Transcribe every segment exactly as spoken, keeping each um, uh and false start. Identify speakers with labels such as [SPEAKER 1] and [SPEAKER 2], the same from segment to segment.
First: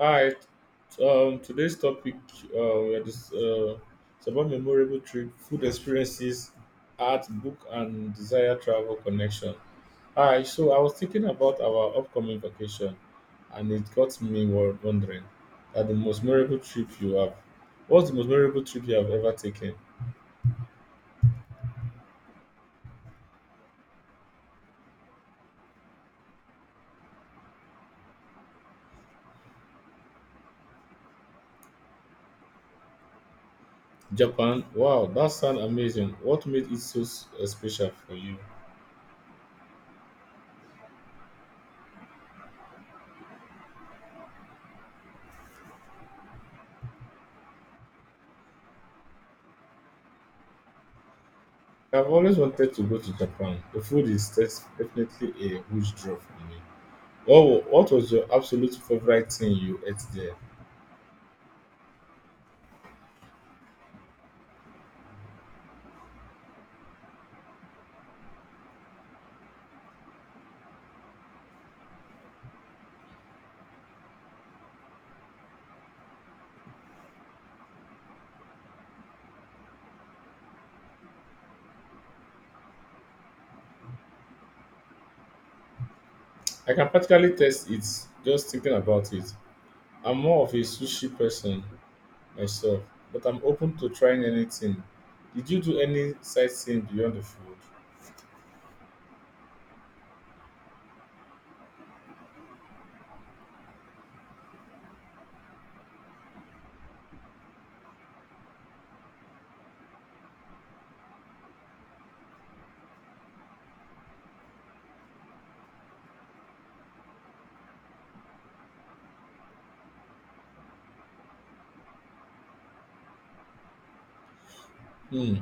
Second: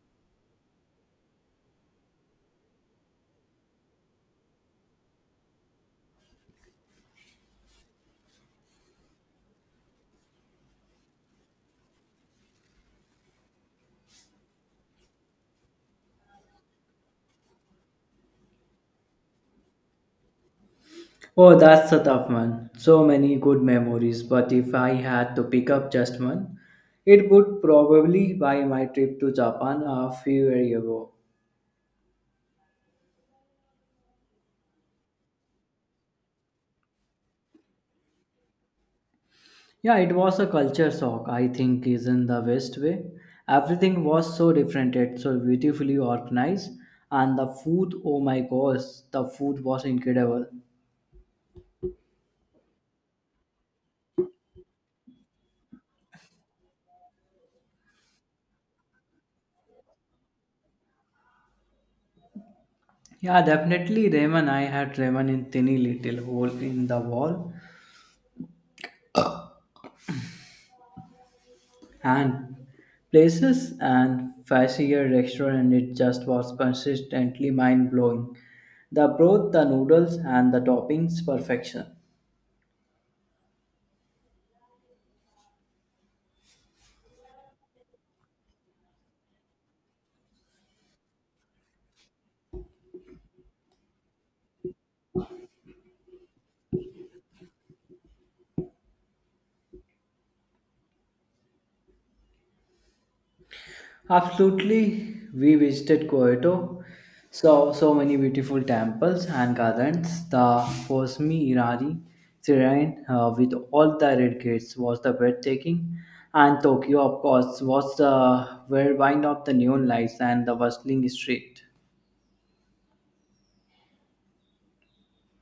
[SPEAKER 1] Hi, um, today's topic uh, we are dis- uh, it's about memorable trip, food experiences, art, book, and desire travel connection. Hi, so I was thinking about our upcoming vacation, and it got me wo- wondering that the most memorable trip you have. What's the most memorable trip you have ever taken?
[SPEAKER 2] Oh, that's a tough one. So many good memories, but if I had to pick up just one, it would probably be my trip to Japan a few years ago.
[SPEAKER 1] Japan. Wow, that sounds amazing. What made it so s- uh, special for you?
[SPEAKER 2] Yeah, it was a culture shock, I think, is in the best way. Everything was so different, yet so beautifully organized, and the food, oh my gosh, the food was incredible.
[SPEAKER 1] I've always wanted to go to Japan. The food is def- definitely a huge draw for me. What wa- what was your absolute favorite thing you ate there?
[SPEAKER 2] Yeah, definitely ramen. I had ramen in tiny little hole in the wall and places and fancier restaurant it just was consistently mind blowing. The broth, the noodles and the toppings perfection.
[SPEAKER 1] I can practically taste it just thinking about it. I'm more of a sushi person myself, but I'm open to trying anything. Did you do any sightseeing beyond the food?
[SPEAKER 2] Absolutely we visited Kyoto, saw so many beautiful temples and gardens. The Fosmi Irari shrine uh, with all the red gates was the breathtaking and Tokyo of course was the whirlwind of the neon lights and the bustling street.
[SPEAKER 1] Hmm.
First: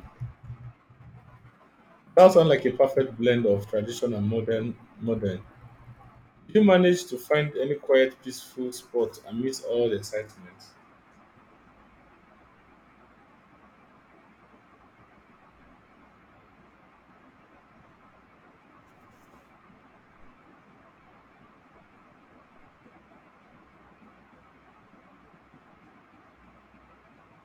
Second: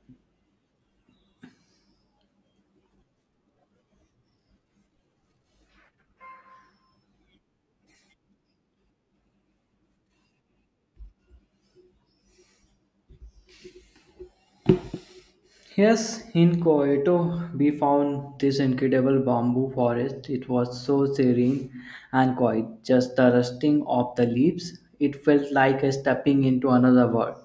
[SPEAKER 1] That sounds like a perfect blend of tradition and modern modern. Did you manage to find any quiet, peaceful spot amidst all the excitement?
[SPEAKER 2] Yes, in Kyoto, we found this incredible bamboo forest. It was so serene and quiet, just the rustling of the leaves. It felt like a stepping into another world.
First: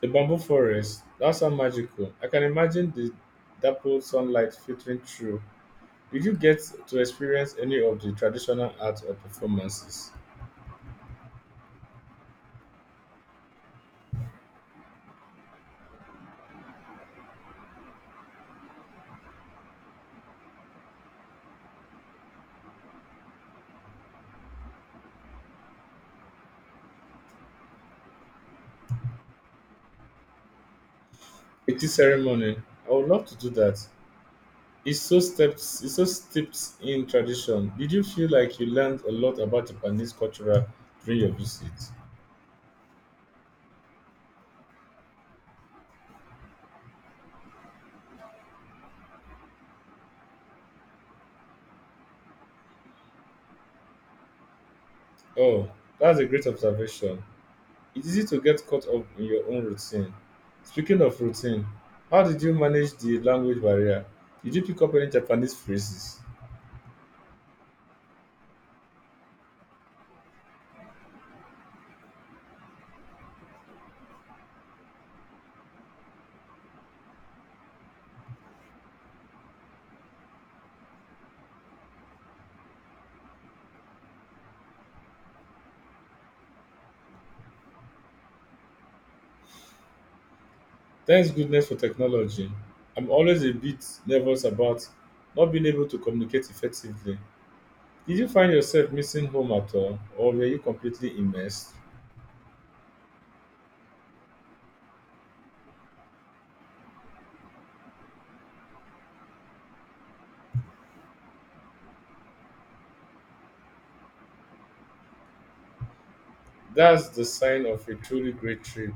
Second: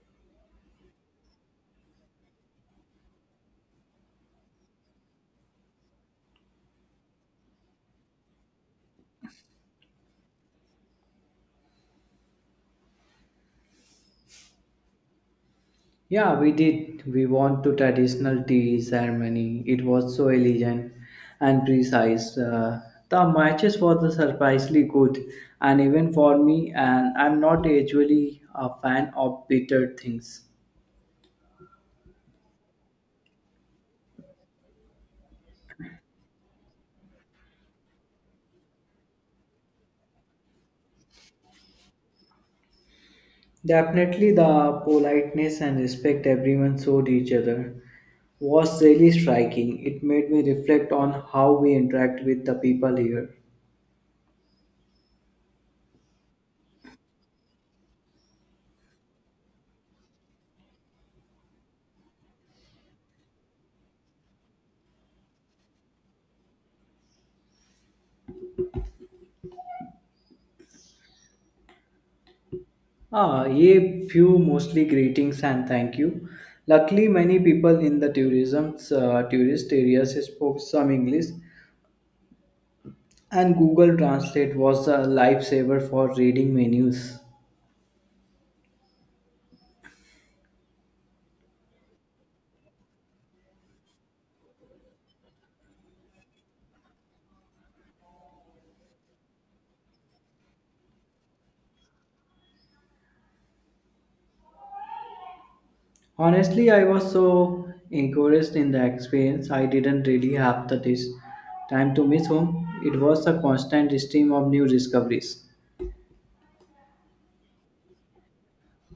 [SPEAKER 1] The bamboo forest, that sounds magical. I can imagine the dappled sunlight filtering through. Did you get to experience any of the traditional art or performances?
[SPEAKER 2] Yeah, we did. We went to traditional tea ceremony. It was so elegant and precise. Uh, the matches were surprisingly good, and even for me, and I'm not usually a fan of bitter things.
[SPEAKER 1] A tea ceremony. I would love to do that. It's so steps it's so steeped in tradition. Did you feel like you learned a lot about Japanese culture during your visit?
[SPEAKER 2] Definitely the politeness and respect everyone showed each other was really striking. It made me reflect on how we interact with the people here.
[SPEAKER 1] Oh, that's a great observation. It's easy to get caught up in your own routine. Speaking of routine, how did you manage the language barrier? Did you pick up any Japanese phrases?
[SPEAKER 2] Ah, ye few mostly greetings and thank you. Luckily, many people in the tourism uh, tourist areas spoke some English, and Google Translate was a lifesaver for reading menus.
[SPEAKER 1] Thanks goodness for technology, I'm always a bit nervous about not being able to communicate effectively. Did you find yourself missing home at all, or were you completely immersed?
[SPEAKER 2] Honestly, I was so encouraged in the experience, I didn't really have the dis- time to miss home. It was a constant stream of new discoveries.
[SPEAKER 1] That's the sign of a truly great trip.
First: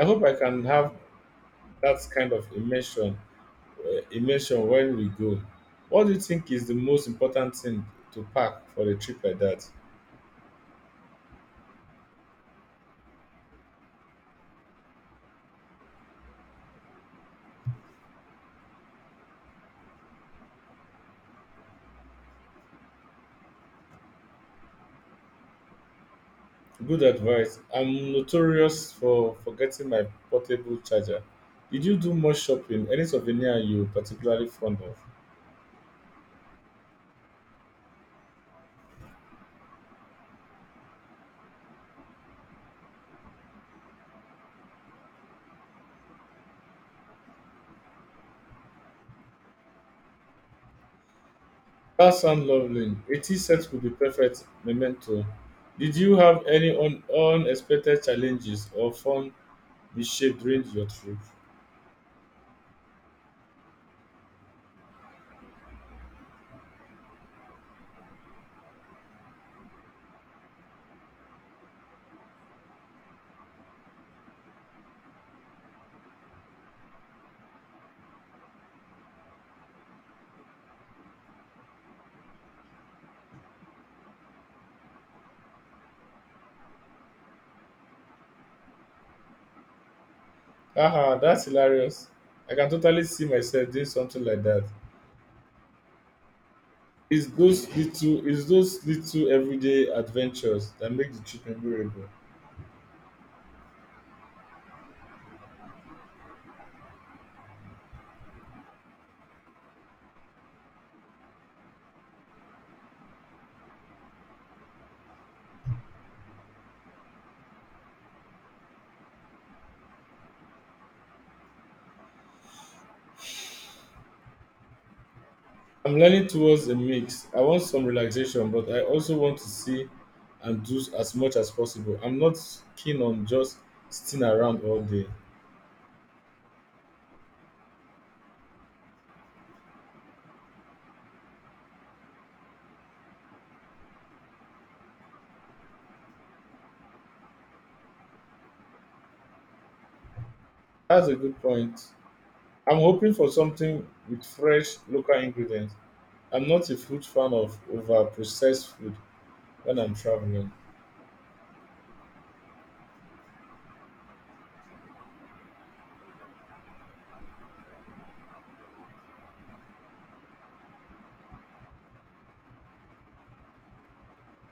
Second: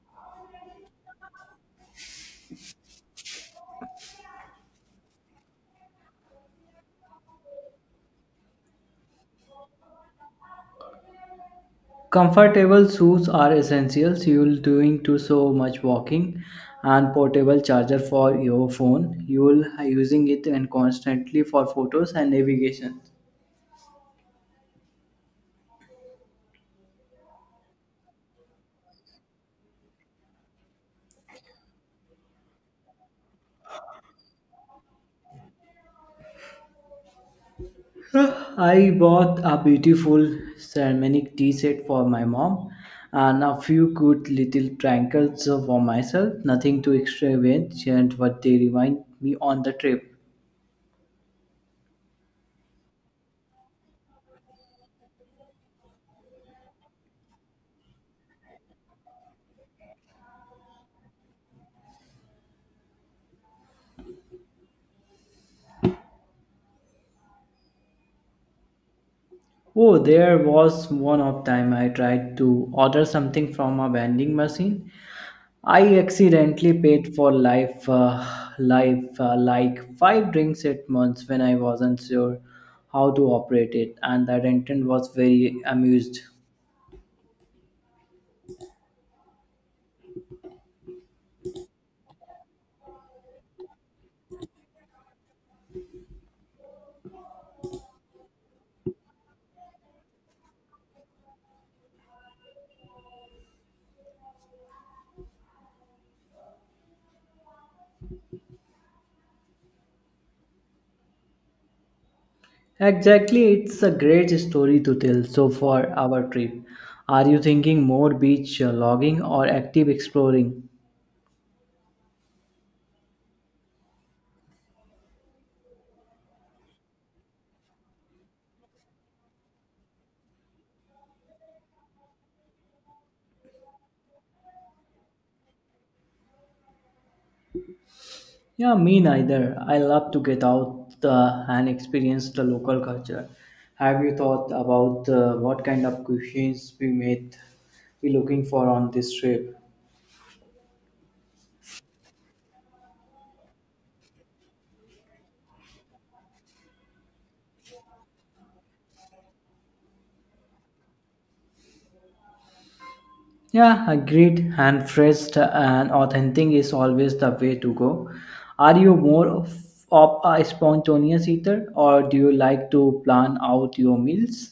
[SPEAKER 1] I hope I can have that kind of immersion, uh, immersion when we go. What do you think is the most important thing to pack for a trip like that?
[SPEAKER 2] Comfortable shoes are essentials. You'll doing to so much walking, and portable charger for your phone. You'll using it and constantly for photos and navigation.
[SPEAKER 1] Good advice. I'm notorious for forgetting my portable charger. Did you do much shopping? Any souvenir you particularly fond of?
[SPEAKER 2] I bought a beautiful ceramic tea set for my mom and a few cute little trinkets for myself. Nothing too extravagant, but they remind me on the trip.
[SPEAKER 1] That sounds lovely. Eighty tea would be perfect memento. Did you have any un- unexpected challenges or fun mishape during your trip?
[SPEAKER 2] Oh, there was one of time I tried to order something from a vending machine. I accidentally paid for life, uh, life uh, like five drinks at once when I wasn't sure how to operate it, and the attendant was very amused.
[SPEAKER 1] Haha, that's hilarious. I can totally see myself doing something like that. It's those little, it's those little everyday adventures that make the trip memorable.
[SPEAKER 2] Exactly, it's a great story to tell. So, for our trip, are you thinking more beach uh, logging or active exploring?
[SPEAKER 1] I'm learning towards a mix. I want some relaxation, but I also want to see and do as much as possible. I'm not keen on just sitting around all day.
[SPEAKER 2] Yeah, me neither. I love to get out uh, and experience the local culture. Have you thought about uh, what kind of cuisines we might be looking for on this trip?
[SPEAKER 1] That's a good point. I'm hoping for something with fresh local ingredients. I'm not a huge fan of over processed food when I'm traveling.
[SPEAKER 2] Yeah, agreed. And fresh and authentic is always the way to go. Are you more of, of a spontaneous eater or do you like to plan out your meals?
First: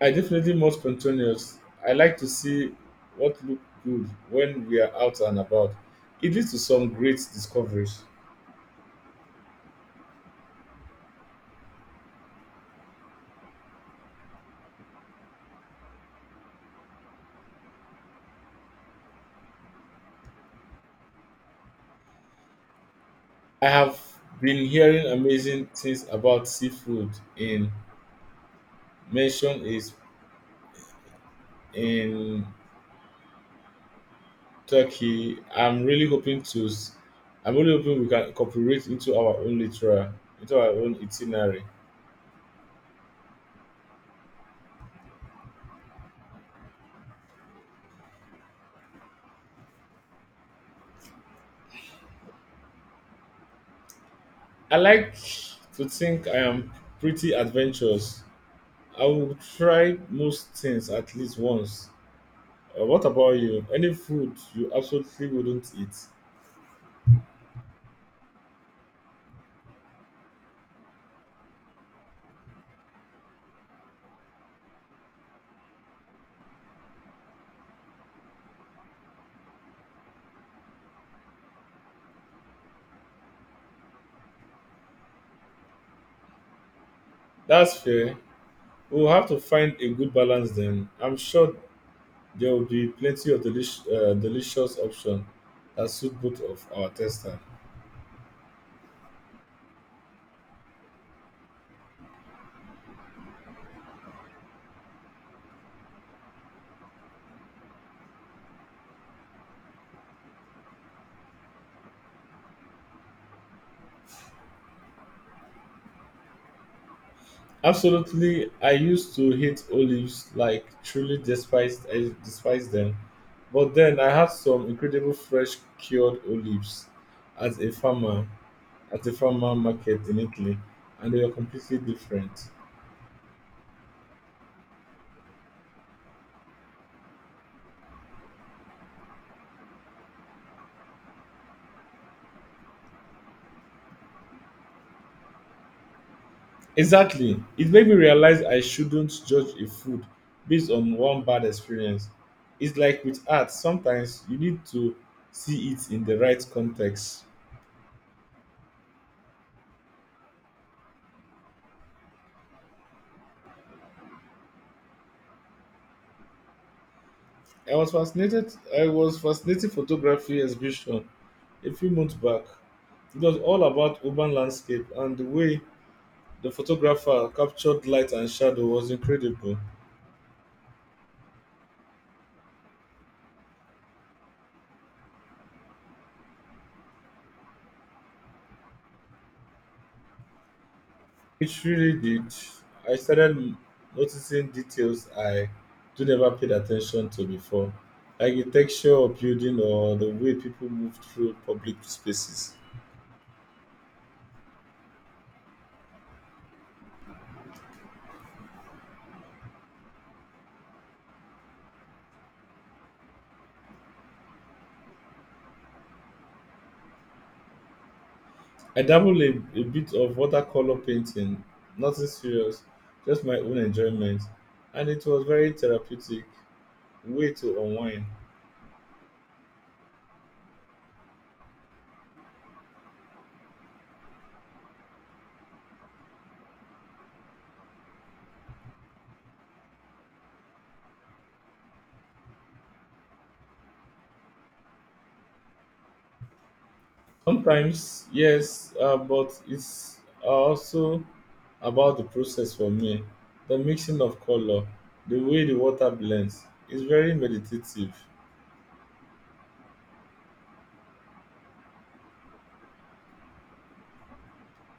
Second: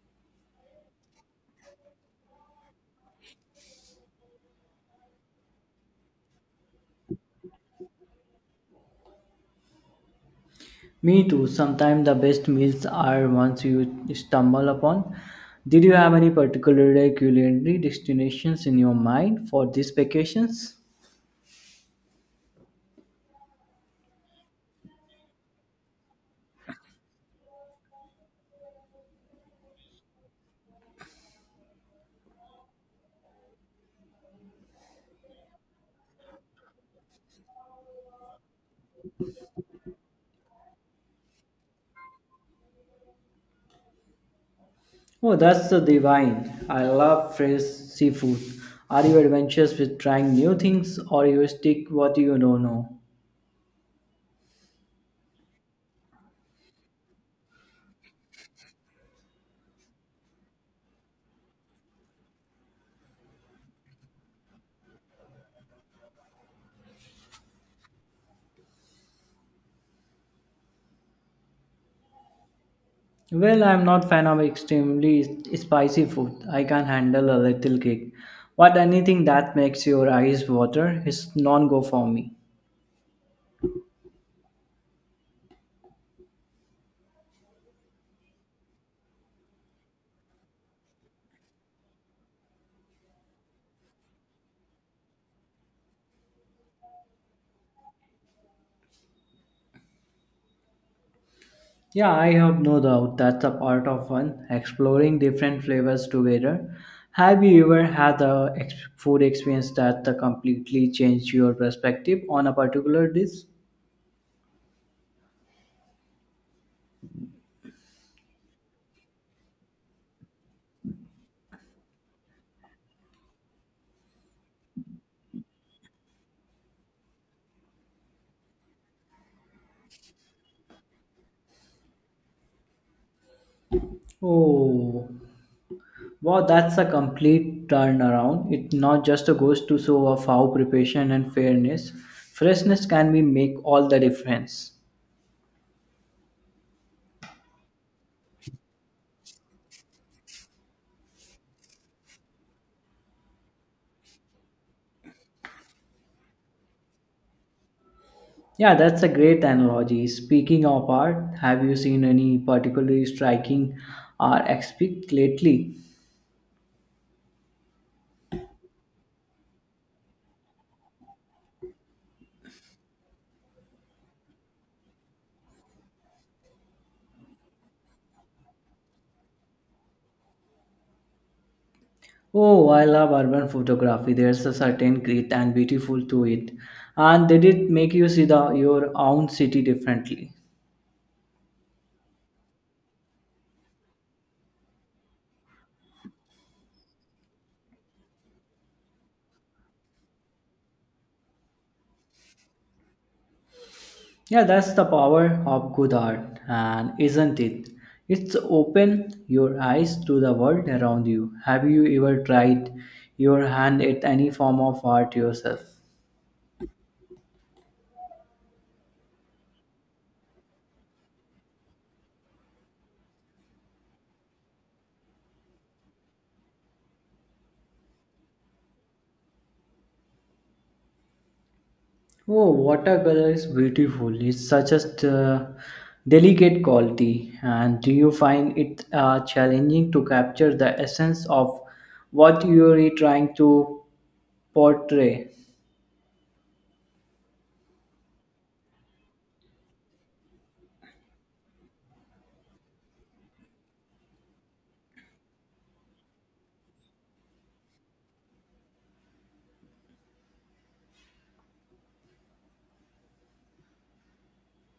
[SPEAKER 1] I definitely more spontaneous. I like to see what look good when we are out and about. It leads to some great discoveries.
[SPEAKER 2] Me too. Sometimes the best meals are ones you stumble upon. Did you have any particular culinary destinations in your mind for these vacations?
[SPEAKER 1] I have been hearing amazing things about seafood in mention is in Turkey. I'm really hoping to s- I'm really hoping we can incorporate into our own literal into our own itinerary.
[SPEAKER 2] Oh, that's the divine. I love fresh seafood. Are you adventurous with trying new things or you stick what you don't know?
[SPEAKER 1] I like to think I am pretty adventurous. I will try most things at least once. Uh, what about you? Any food you absolutely wouldn't eat?
[SPEAKER 2] Well, I'm not fan of extremely spicy food. I can handle a little kick, but anything that makes your eyes water is non-go for me.
[SPEAKER 1] That's fair. We'll have to find a good balance then. I'm sure there will be plenty of delish, uh, delicious options that suit both of our tester.
[SPEAKER 2] Yeah, I have no doubt that's a part of fun, exploring different flavors together. Have you ever had a ex- food experience that completely changed your perspective on a particular dish?
[SPEAKER 1] Absolutely, I used to hate olives, like truly despised I despise them. But then I had some incredible fresh cured olives at a farmer at a farmer market in Italy, and they were completely different.
[SPEAKER 2] Oh, wow, that's a complete turnaround. It not just goes to show of how preparation and fairness, freshness can be make all the difference.
[SPEAKER 1] Exactly. It made me realize I shouldn't judge a food based on one bad experience. It's like with art, sometimes you need to see it in the right context.
[SPEAKER 2] Yeah, that's a great analogy. Speaking of art, have you seen any particularly striking art exhibit lately?
[SPEAKER 1] I was fascinated I was fascinated photography exhibition a few months back. It was all about urban landscape and the way the photographer captured light and shadow was incredible.
[SPEAKER 2] Oh, I love urban photography. There's a certain grit and beautiful to it, and did it make you see the your own city differently?
[SPEAKER 1] It really did. I started noticing details I do never paid attention to before, like the texture of building or the way people move through public spaces.
[SPEAKER 2] Yeah, that's the power of good art, and isn't it? It's open your eyes to the world around you. Have you ever tried your hand at any form of art yourself?
[SPEAKER 1] I dabbled a, a bit of watercolor painting, nothing serious, just my own enjoyment, and it was very therapeutic way to unwind.
[SPEAKER 2] Oh, watercolor is beautiful. It's such a uh, delicate quality. And do you find it uh, challenging to capture the essence of what you're trying to portray?
[SPEAKER 1] Sometimes, yes, uh, but it's uh, also about the process for me. The mixing of color, the way the water blends, is very meditative.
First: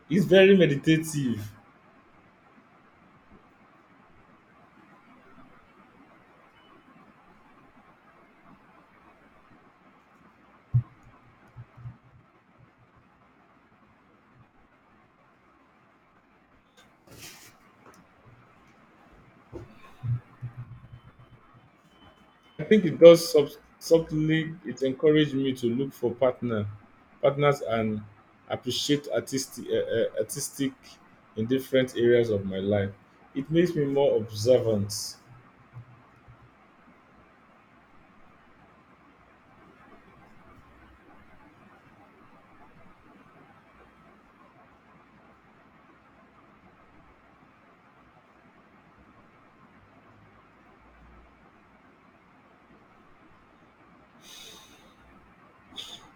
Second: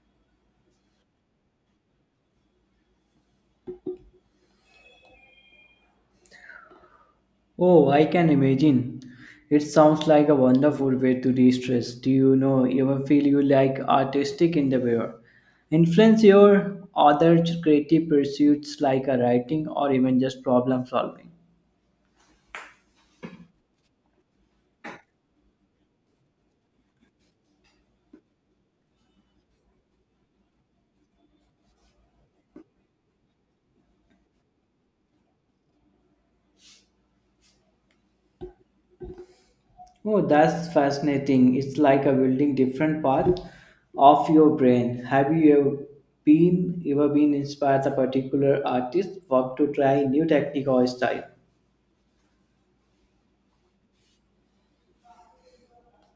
[SPEAKER 1] It's very meditative.
[SPEAKER 2] Oh, I can imagine. It sounds like a wonderful way to de-stress. Do you know ever feel you like artistic endeavor? Influence your other creative pursuits like a writing or even just problem solving.
[SPEAKER 1] I think it does sub- subtly. It encouraged me to look for partner, partners, and appreciate artistic, uh, uh, artistic in different areas of my life. It makes me more observant.
[SPEAKER 2] Oh, that's fascinating. It's like a building different part of your brain. Have you ever been ever been inspired a particular artist work to try new technique or style?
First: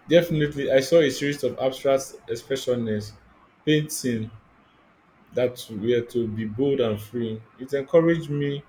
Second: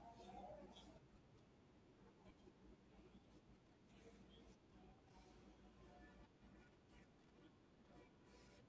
[SPEAKER 1] Definitely, I saw a series of abstract expressionists painting that were to be bold and free. It encouraged me.